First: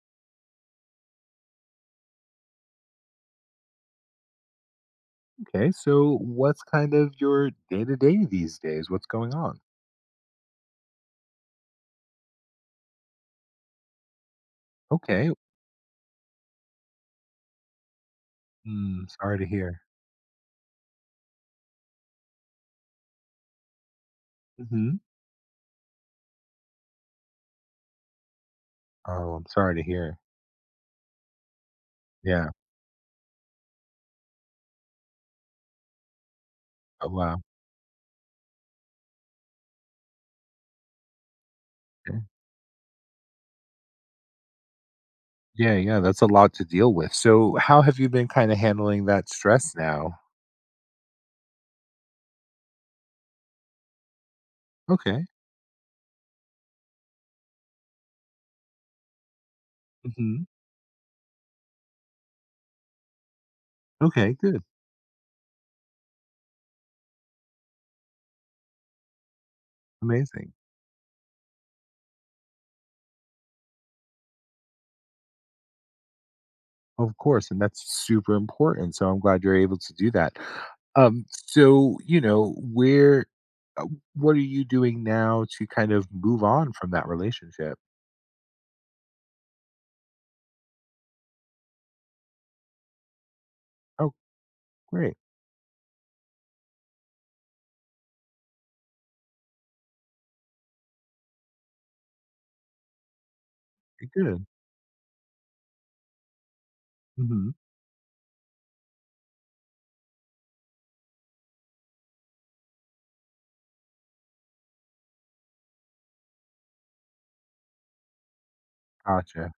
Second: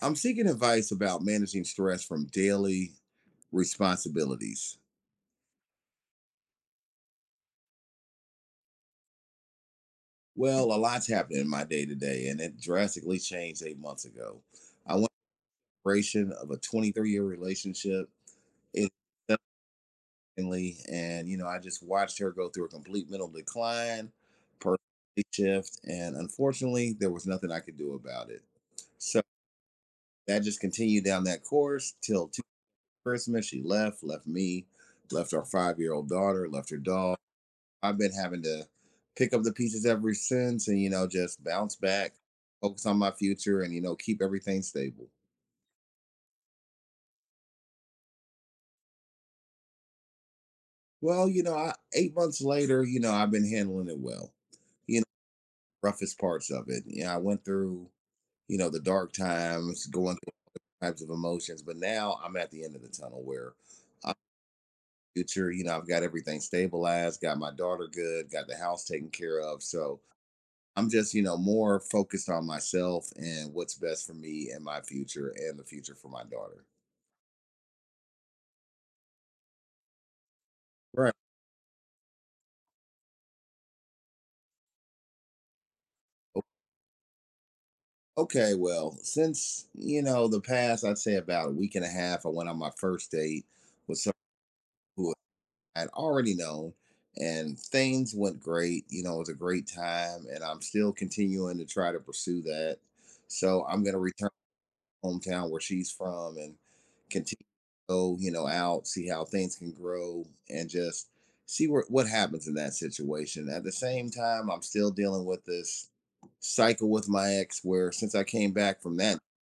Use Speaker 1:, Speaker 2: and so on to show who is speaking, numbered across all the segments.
Speaker 1: I'm seeking advice about managing stress from daily responsibilities.
Speaker 2: Okay, so what's kind of your day to day these days? What's going on?
Speaker 1: Well, a lot's happened in my day to day, and it drastically changed 8 months ago. I went on
Speaker 2: Okay.
Speaker 1: a duration of a 23-year relationship. It
Speaker 2: Mm, sorry to hear.
Speaker 1: suddenly, and I just watched her go through a complete mental decline,
Speaker 2: Hmm.
Speaker 1: personality shift, and unfortunately, there was nothing I could do about it. So
Speaker 2: Oh, I'm sorry to hear.
Speaker 1: that just continued down that course till two
Speaker 2: Yeah.
Speaker 1: Christmas. She left, left me, left our 5 year old daughter, left her
Speaker 2: Oh,
Speaker 1: dog.
Speaker 2: wow.
Speaker 1: I've been having to pick up the pieces ever since and, just bounce back,
Speaker 2: Okay.
Speaker 1: focus on my future and, keep everything stable.
Speaker 2: Yeah, yeah. That's a lot to deal with. So, how have you been kind of handling that stress now?
Speaker 1: Well, I, 8 months later, I've been handling it well. You know,
Speaker 2: Okay.
Speaker 1: roughest parts of it. You know, I went through, the dark times, going
Speaker 2: Hmm.
Speaker 1: through all types of emotions, but now I'm at the end of the tunnel where I'm
Speaker 2: Okay, good.
Speaker 1: future, I've got everything stabilized, got my daughter good, got the house taken care of. So,
Speaker 2: Amazing.
Speaker 1: I'm just, more focused on myself and what's best for me and my future and the future for my daughter.
Speaker 2: Of course. And that's super important. So, I'm glad you're able to do that.
Speaker 1: Right.
Speaker 2: So, uh, what are you doing now to kind of move
Speaker 1: O-
Speaker 2: on from that relationship?
Speaker 1: Okay, well, since, the past, I'd say about a week and a half, I went on my first date with
Speaker 2: Oh,
Speaker 1: someone who
Speaker 2: great.
Speaker 1: I'd already known, and things went great. You know, it was a great time, and I'm still continuing to try to pursue that. So I'm going to return
Speaker 2: Good.
Speaker 1: hometown where she's from and continue
Speaker 2: Mhm.
Speaker 1: to go, out, see how things can grow and just see where, what happens in that situation. At the same time, I'm still dealing with this cycle with my ex where since I came back from that,
Speaker 2: Gotcha.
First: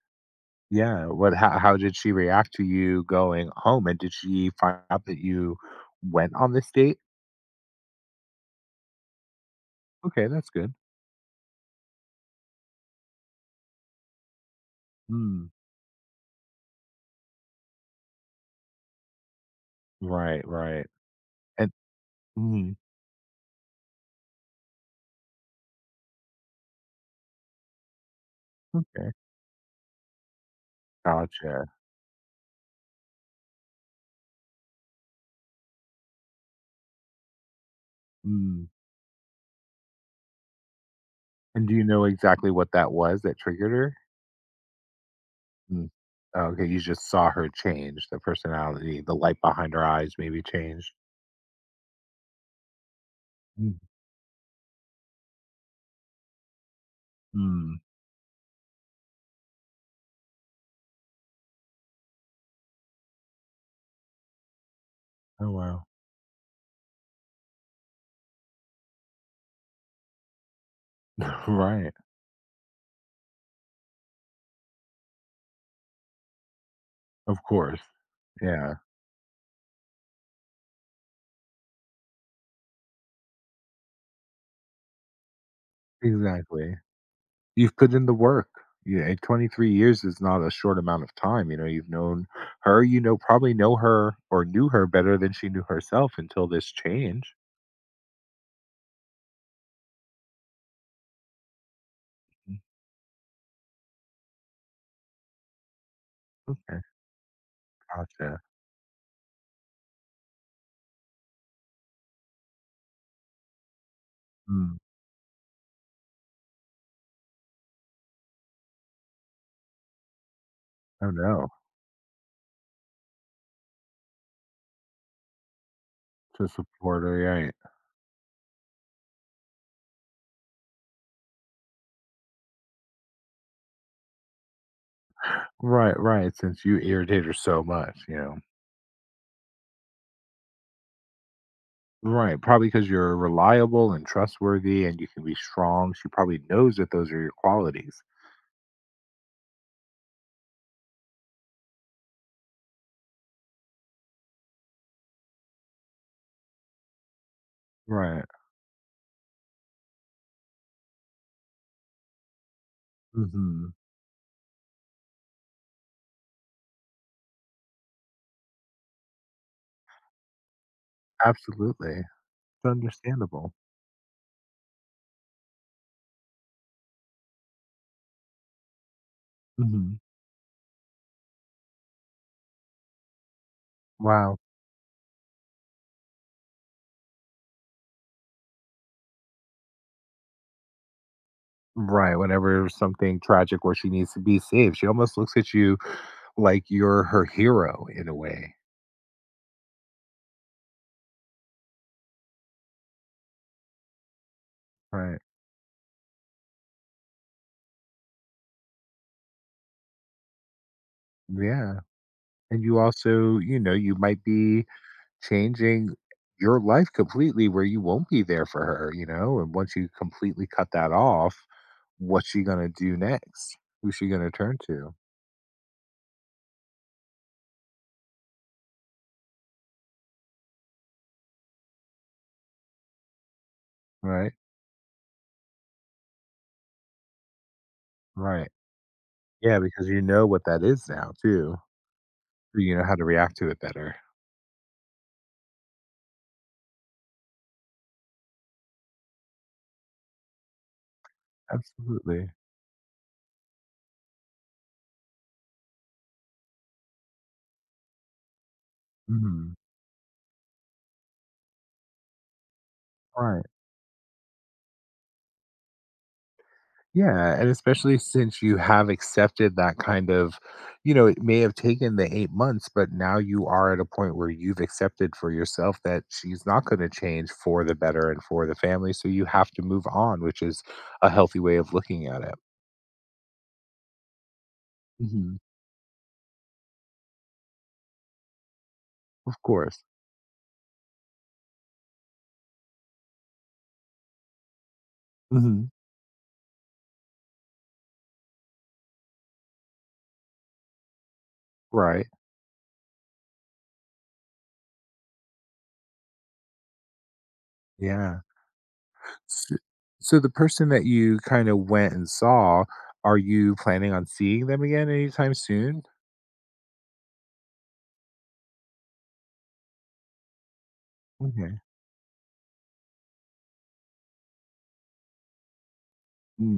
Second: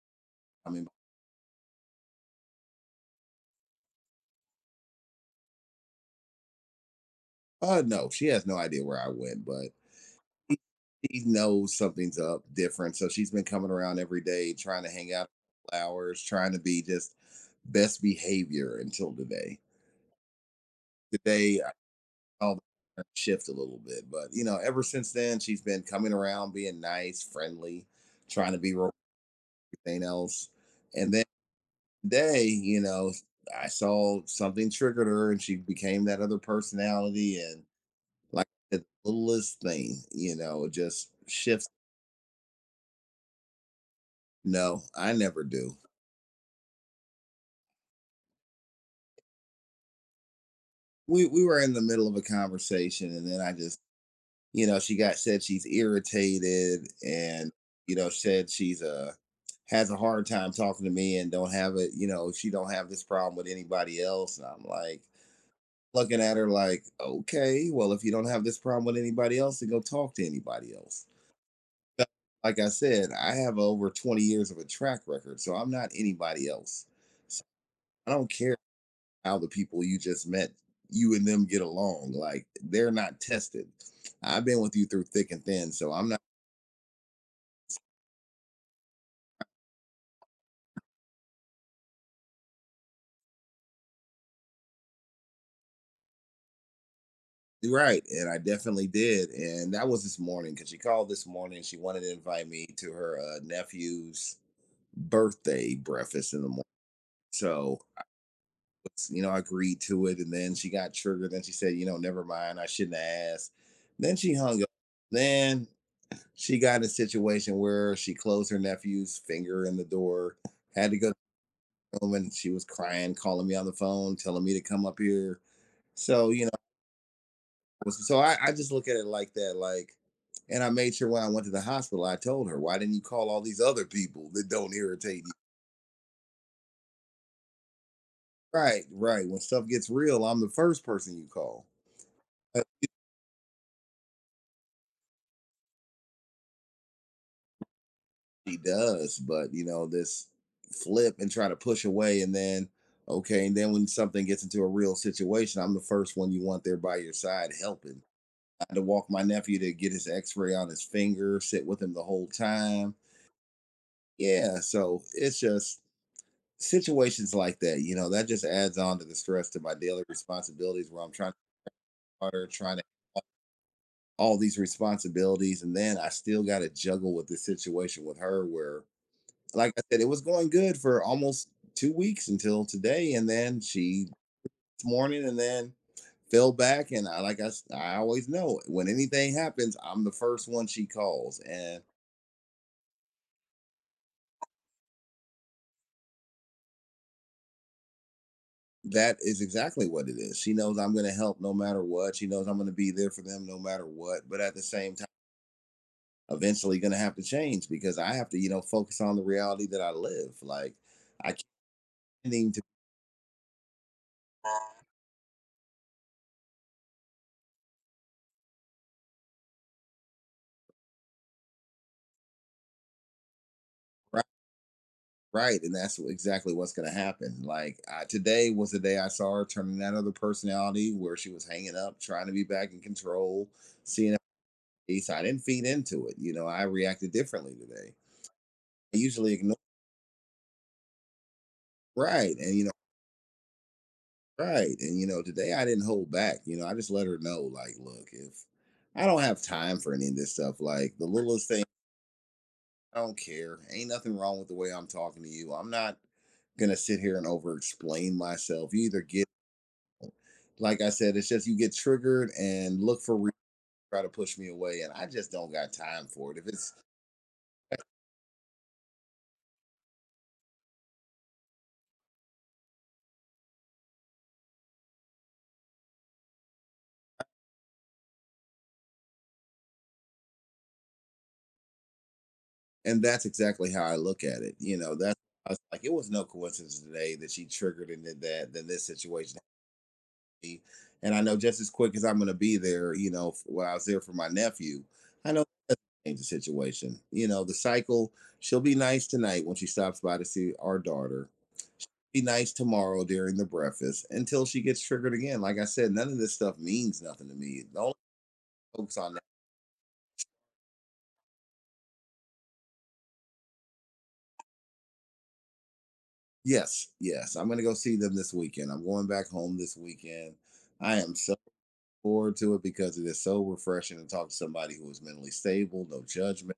Speaker 1: I mean,
Speaker 2: Yeah, what how did she react to you going home, and did she find out that you went on this date?
Speaker 1: no, she has no idea where I went, but
Speaker 2: Okay, that's good.
Speaker 1: she knows something's up different. So she's been coming around every day, trying to hang out
Speaker 2: Mm.
Speaker 1: hours, trying to be just best behavior until today.
Speaker 2: Right, right.
Speaker 1: Today
Speaker 2: And
Speaker 1: all
Speaker 2: mhm.
Speaker 1: that shift a little bit. But ever since then, she's been coming around, being nice, friendly, trying to be real
Speaker 2: Okay,
Speaker 1: everything else. And then
Speaker 2: gotcha.
Speaker 1: today, I saw something triggered her, and she became that other personality. And like
Speaker 2: Mm.
Speaker 1: the littlest thing, just
Speaker 2: And
Speaker 1: shifts.
Speaker 2: do you know exactly what that was that triggered her?
Speaker 1: No, I never do.
Speaker 2: Mm. Okay, you just saw her change, the personality, the light behind her eyes maybe changed.
Speaker 1: We were in the middle of a conversation, and then I
Speaker 2: Mm.
Speaker 1: just she got said she's irritated and,
Speaker 2: Mm.
Speaker 1: said she's has a hard time talking to me and don't have it, she don't have this problem with anybody else. And I'm like
Speaker 2: Oh, wow.
Speaker 1: looking at her like, okay, well, if you don't have this problem with anybody else, then go talk to anybody else.
Speaker 2: Right.
Speaker 1: But like I said, I have over 20 years of a track record, so I'm not anybody else.
Speaker 2: Of
Speaker 1: So
Speaker 2: course.
Speaker 1: I don't care
Speaker 2: Yeah,
Speaker 1: how the people you just met, you and them get along. Like they're not tested. I've been with you through thick and thin, so I'm
Speaker 2: exactly. You've put in the work. Yeah, and 23 years is not a short amount of time, you've known her, probably know her or knew her better than she knew herself until this change.
Speaker 1: right. And I definitely did. And that was this morning because she called this morning. She wanted to invite me to her nephew's birthday breakfast in the morning.
Speaker 2: Okay,
Speaker 1: So,
Speaker 2: gotcha.
Speaker 1: I agreed to it. And then she got triggered. Then she said, never mind. I shouldn't have asked. Then she hung up.
Speaker 2: Mm.
Speaker 1: Then she got in a situation where she closed her nephew's finger in the door, had to go
Speaker 2: Oh,
Speaker 1: to
Speaker 2: no.
Speaker 1: the room, and she was crying, calling me on the phone, telling me to come up here. So, you
Speaker 2: To
Speaker 1: know,
Speaker 2: support her, right.
Speaker 1: so I just look at it like that, like, and I made sure when I went to the hospital, I told her, why didn't you call all these other people that don't irritate you?
Speaker 2: Right, right, since you irritate her so much.
Speaker 1: Right, right. When stuff gets real, I'm the first person you call.
Speaker 2: Right, probably because 'cause you're reliable and trustworthy and you can be strong, she probably knows that those are your qualities.
Speaker 1: He does, but this flip and try to push away and then okay, and then when something gets into a real situation, I'm the first one you want there by your side helping.
Speaker 2: Right.
Speaker 1: I had to walk my nephew to get his X-ray on his finger, sit with him the whole time.
Speaker 2: Mhm.
Speaker 1: Yeah, so it's just situations like that, that just adds on to the stress to my daily responsibilities where I'm trying to
Speaker 2: Absolutely.
Speaker 1: water,
Speaker 2: It's
Speaker 1: trying to
Speaker 2: understandable.
Speaker 1: all these responsibilities, and then I still got to juggle with this situation with her where, like I
Speaker 2: Mhm.
Speaker 1: said, it was going good for almost 2 weeks until today, and then she
Speaker 2: Wow.
Speaker 1: this morning, and then fell back, and I like I always know when anything happens, I'm the first one she calls, and
Speaker 2: Right, whenever something tragic where she needs to be saved, she almost looks at you like you're her hero in a way.
Speaker 1: that is exactly what it is. She knows I'm going to help no matter what. She knows I'm going to be there for them no matter what. But at the same
Speaker 2: Right.
Speaker 1: eventually going to have to change because I have to, focus on the reality that I live. Like I can't
Speaker 2: Yeah.
Speaker 1: even to
Speaker 2: And you also, you might be changing your life completely where you won't be there for her, you know? And once you completely cut that off, what's she going to do next? Who's she
Speaker 1: be
Speaker 2: going to turn to?
Speaker 1: right, and that's exactly what's going to happen. Like I, today was the day I saw her turning that other personality where she was hanging up, trying to be back in control, seeing her
Speaker 2: Right?
Speaker 1: face. I didn't feed into it. You know, I reacted differently today.
Speaker 2: Right.
Speaker 1: I usually ignore
Speaker 2: Yeah, because you know what that is now, too.
Speaker 1: right, and
Speaker 2: You know how to react to it better.
Speaker 1: right, and today I didn't hold back. You know, I just let her know, like, look, if I don't have time for any of this stuff, like the littlest thing
Speaker 2: Absolutely.
Speaker 1: I don't care. Ain't nothing wrong with the way I'm talking to you. I'm not gonna sit here and over explain myself. You either get
Speaker 2: Mhm.
Speaker 1: like I said, it's just you get triggered and look for
Speaker 2: Right.
Speaker 1: try to push me away, and I just don't got time for it. If it's
Speaker 2: Yeah, and especially since you have accepted that kind of, it may have taken the 8 months, but now you are at a point where you've accepted for yourself that she's not going to change for the better and for the family. So you have to move on, which is a healthy way of looking at it.
Speaker 1: and that's exactly how I look at it. You know, that's
Speaker 2: Hmm.
Speaker 1: I was like it was no coincidence today that she triggered and did that. Then this situation,
Speaker 2: Of course.
Speaker 1: happened. And I know just as quick as I'm gonna be there. You know, when I was there for my nephew, I know
Speaker 2: Hmm.
Speaker 1: change the situation. You know, the cycle. She'll be nice tonight when she stops by to see our daughter
Speaker 2: Right.
Speaker 1: be nice tomorrow during the breakfast until she gets triggered again. Like I said, none of this stuff means nothing to me. The only
Speaker 2: Yeah.
Speaker 1: focus on that.
Speaker 2: So, so, the person that you kind of went and saw, are you planning on seeing them again anytime soon?
Speaker 1: Yes, yes. I'm gonna go see them this weekend. I'm going back home this weekend. I am so
Speaker 2: Okay.
Speaker 1: forward to it because it is so refreshing to talk to somebody who is mentally stable, no judgment.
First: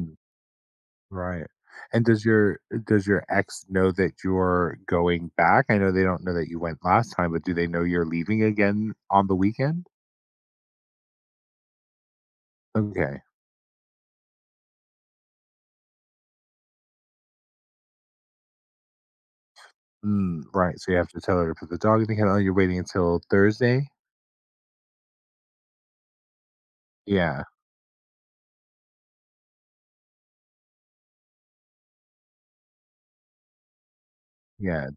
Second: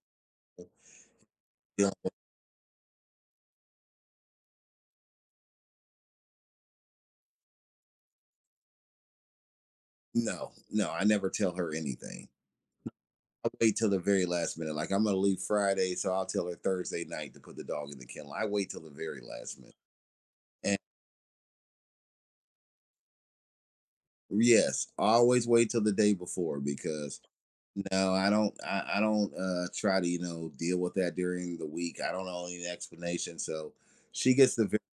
Speaker 2: Right.
Speaker 1: You know,
Speaker 2: And does your ex know that you're going back? I know they don't know that you went last time, but do they know you're leaving again on the weekend?
Speaker 1: no, no, I never tell her anything.
Speaker 2: Okay.
Speaker 1: I wait till the very last minute. Like I'm gonna leave Friday, so I'll tell her Thursday night to put the dog in the kennel. I wait till the very last minute.
Speaker 2: Mm, right.
Speaker 1: And
Speaker 2: So you have to tell her to put the dog in the kennel. Oh, you're waiting until Thursday.
Speaker 1: yes, I always wait till the day before because
Speaker 2: Yeah.
Speaker 1: no, I don't. I don't try to deal with that during the week. I don't know any explanation, so she gets the. Very,
Speaker 2: Yeah.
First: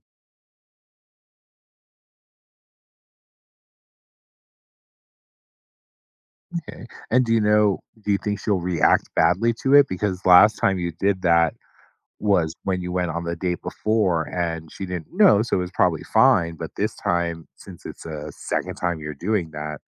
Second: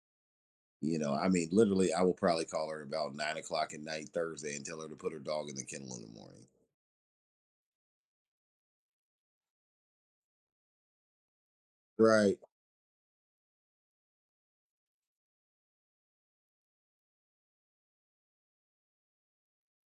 Speaker 1: you know, I mean, literally, I will probably call her about 9 o'clock at night Thursday and tell her to put her dog in the kennel in the morning.
Speaker 2: Okay. And do you know? Do you think she'll react badly to it? Because last time you did that
Speaker 1: Right.
Speaker 2: was when you went on the date before, and she didn't know, so it was probably fine. But this time, since it's a second time you're doing that,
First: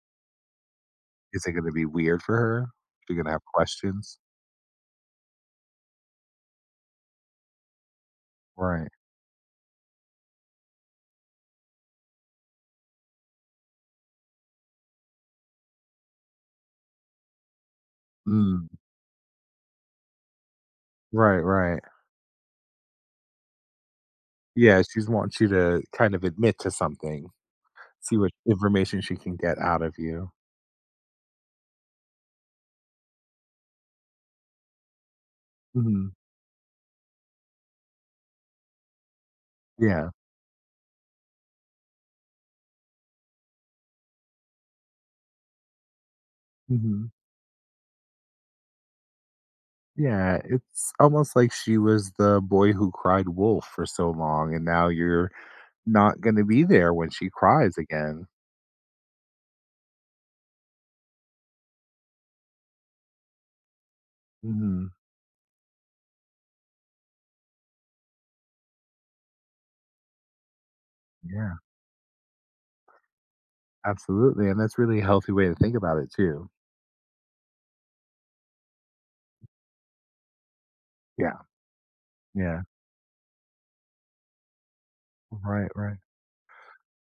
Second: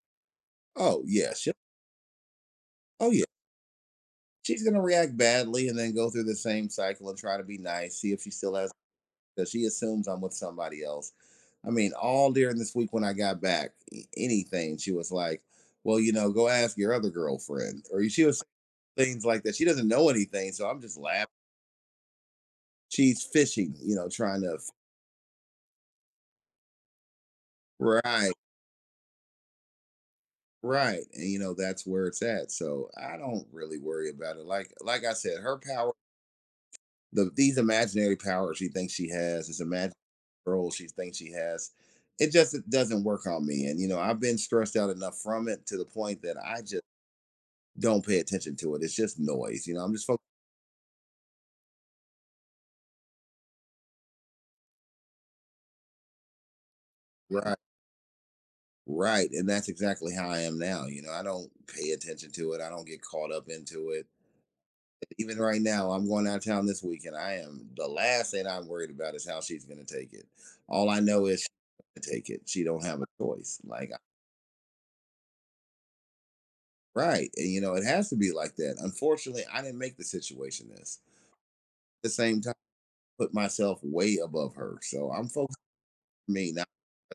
Speaker 1: Oh yeah.
Speaker 2: is
Speaker 1: She.
Speaker 2: it gonna be weird for her?
Speaker 1: Oh
Speaker 2: She's
Speaker 1: yeah.
Speaker 2: gonna have questions?
Speaker 1: She's gonna react badly and then go through the same cycle and try to be nice. See if she still has.
Speaker 2: Right.
Speaker 1: Because she assumes I'm with somebody else. I mean, all during this week when I got back, anything she was like, "Well, go ask your other girlfriend," or she was
Speaker 2: Mm,
Speaker 1: things like that. She doesn't know anything, so I'm just laughing.
Speaker 2: right, right.
Speaker 1: She's fishing, trying to
Speaker 2: Yeah, she's wants you to kind of admit to something, see what
Speaker 1: right,
Speaker 2: information she can get out of you.
Speaker 1: right, and that's where it's at. So I don't really worry about it. Like I said, her power,
Speaker 2: Mhm.
Speaker 1: these imaginary powers she thinks she has, this imaginary
Speaker 2: Yeah.
Speaker 1: role she thinks she has, it just doesn't work on me. And I've been stressed out enough from it to the point that I just
Speaker 2: Mhm.
Speaker 1: don't pay attention to it. It's just noise. You know, I'm just focused
Speaker 2: Yeah, it's almost like she was the boy who cried wolf for so long, and now you're not gonna be there when she
Speaker 1: right,
Speaker 2: cries again.
Speaker 1: right, and that's exactly how I am now. You know, I don't pay attention to it. I don't get caught up into it
Speaker 2: Mhm.
Speaker 1: even right now. I'm going out of town this weekend. I am the last thing I'm worried about is how she's going to take it. All I know is
Speaker 2: Yeah,
Speaker 1: she's going to take it. She don't have a choice. Like
Speaker 2: absolutely, and that's really a healthy way to think about it too.
Speaker 1: right, and it has to be like that. Unfortunately, I didn't make the situation this.
Speaker 2: Yeah,
Speaker 1: At the same time,
Speaker 2: yeah.
Speaker 1: I put myself way above her, so I'm focused
Speaker 2: Right, right.
Speaker 1: on me, not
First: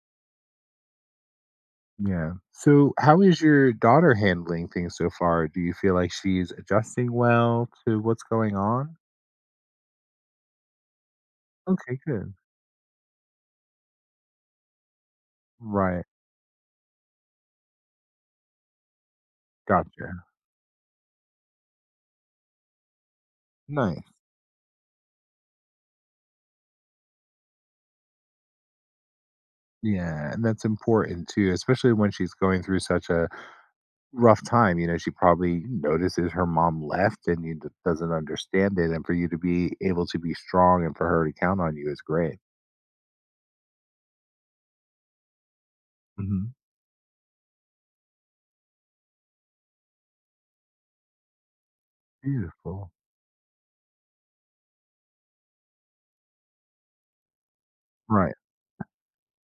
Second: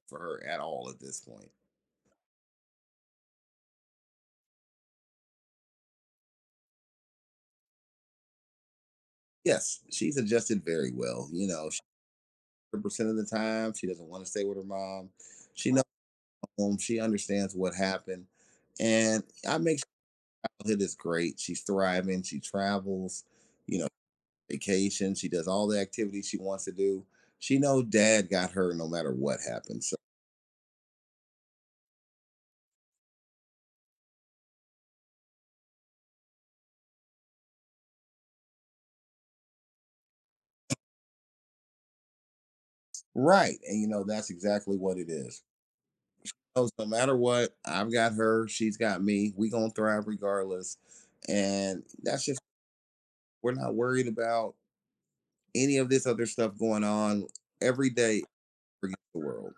Speaker 1: for her at all at this point.
Speaker 2: Yeah. So, how is your daughter handling things so far? Do you feel like she's adjusting well to what's going on?
Speaker 1: Yes, she's adjusted very well.
Speaker 2: Okay, good.
Speaker 1: 100% of the time she doesn't want to stay with her mom. She knows
Speaker 2: Right.
Speaker 1: home. She understands what happened, and I make
Speaker 2: Gotcha.
Speaker 1: it is great. She's thriving. She travels, you know,
Speaker 2: Nice.
Speaker 1: vacation. She does all the activities she wants to do. She knows dad got her no matter what happens. So,
Speaker 2: Yeah. And that's important too, especially when she's going through such a rough time. You know, she probably notices her mom left and you doesn't understand it. And for you to be able to be strong and for her to count on you is great.
Speaker 1: right. And, that's exactly what it is.
Speaker 2: Hmm.
Speaker 1: So, no matter what, I've got her. She's got me. We going to thrive regardless. And that's just,
Speaker 2: Beautiful.
Speaker 1: we're not worried about any of this other stuff going on every day
Speaker 2: Right.
Speaker 1: against the world.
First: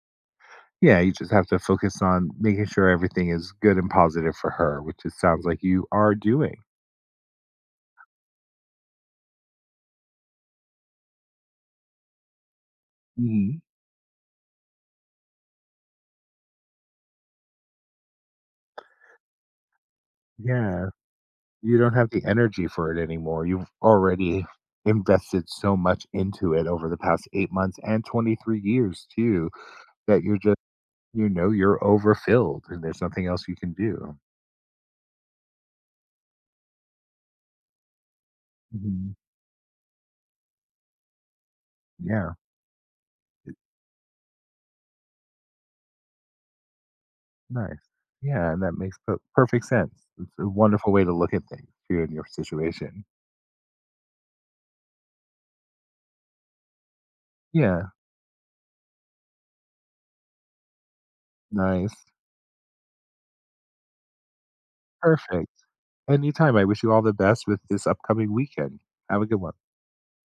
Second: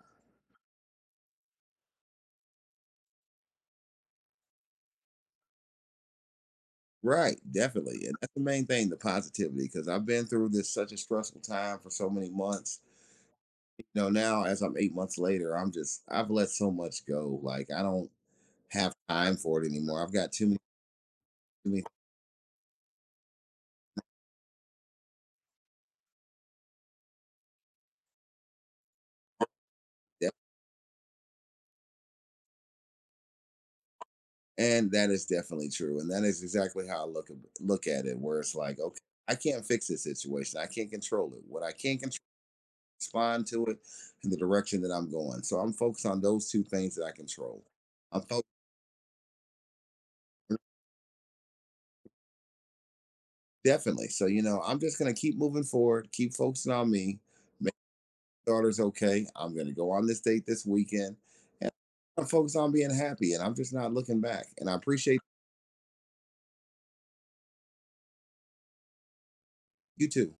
Speaker 2: Yeah, you just have to focus on making sure everything is good and positive for her, which it sounds like you are doing.
Speaker 1: Right, definitely. And that's the main thing, the positivity, because I've been through this such a stressful time for so many months.
Speaker 2: Mhm.
Speaker 1: No, now as I'm 8 months later, I'm just I've let so much go, like, I don't have time for it anymore. I've got
Speaker 2: Yeah,
Speaker 1: too
Speaker 2: you
Speaker 1: many
Speaker 2: don't have the energy for it anymore. You've already invested so much into it over the past 8 months and 23 years, too, that
Speaker 1: de
Speaker 2: you're just, you're overfilled and there's nothing else you can do.
Speaker 1: and that is definitely true, and that is exactly how I look at it, where it's like, "Okay,
Speaker 2: Mhm.
Speaker 1: I can't fix this situation, I can't control it. What I can contr
Speaker 2: Yeah,
Speaker 1: respond to it in the direction that I'm going." So, I'm focused on those 2 things that I control.
Speaker 2: nice.
Speaker 1: I'm focused
Speaker 2: Yeah, and that makes perfect sense. It's a wonderful way to look at things, too, in your situation.
Speaker 1: definitely. So, I'm just gonna keep moving forward, keep focusing on me.
Speaker 2: Yeah,
Speaker 1: Daughter's okay. I'm going to go on this date this weekend and
Speaker 2: nice.
Speaker 1: I'm focused on being happy. And I'm just not looking back. And I appreciate
Speaker 2: Perfect. Anytime. I wish you all the best with this upcoming weekend. Have a good one.
Speaker 1: you too.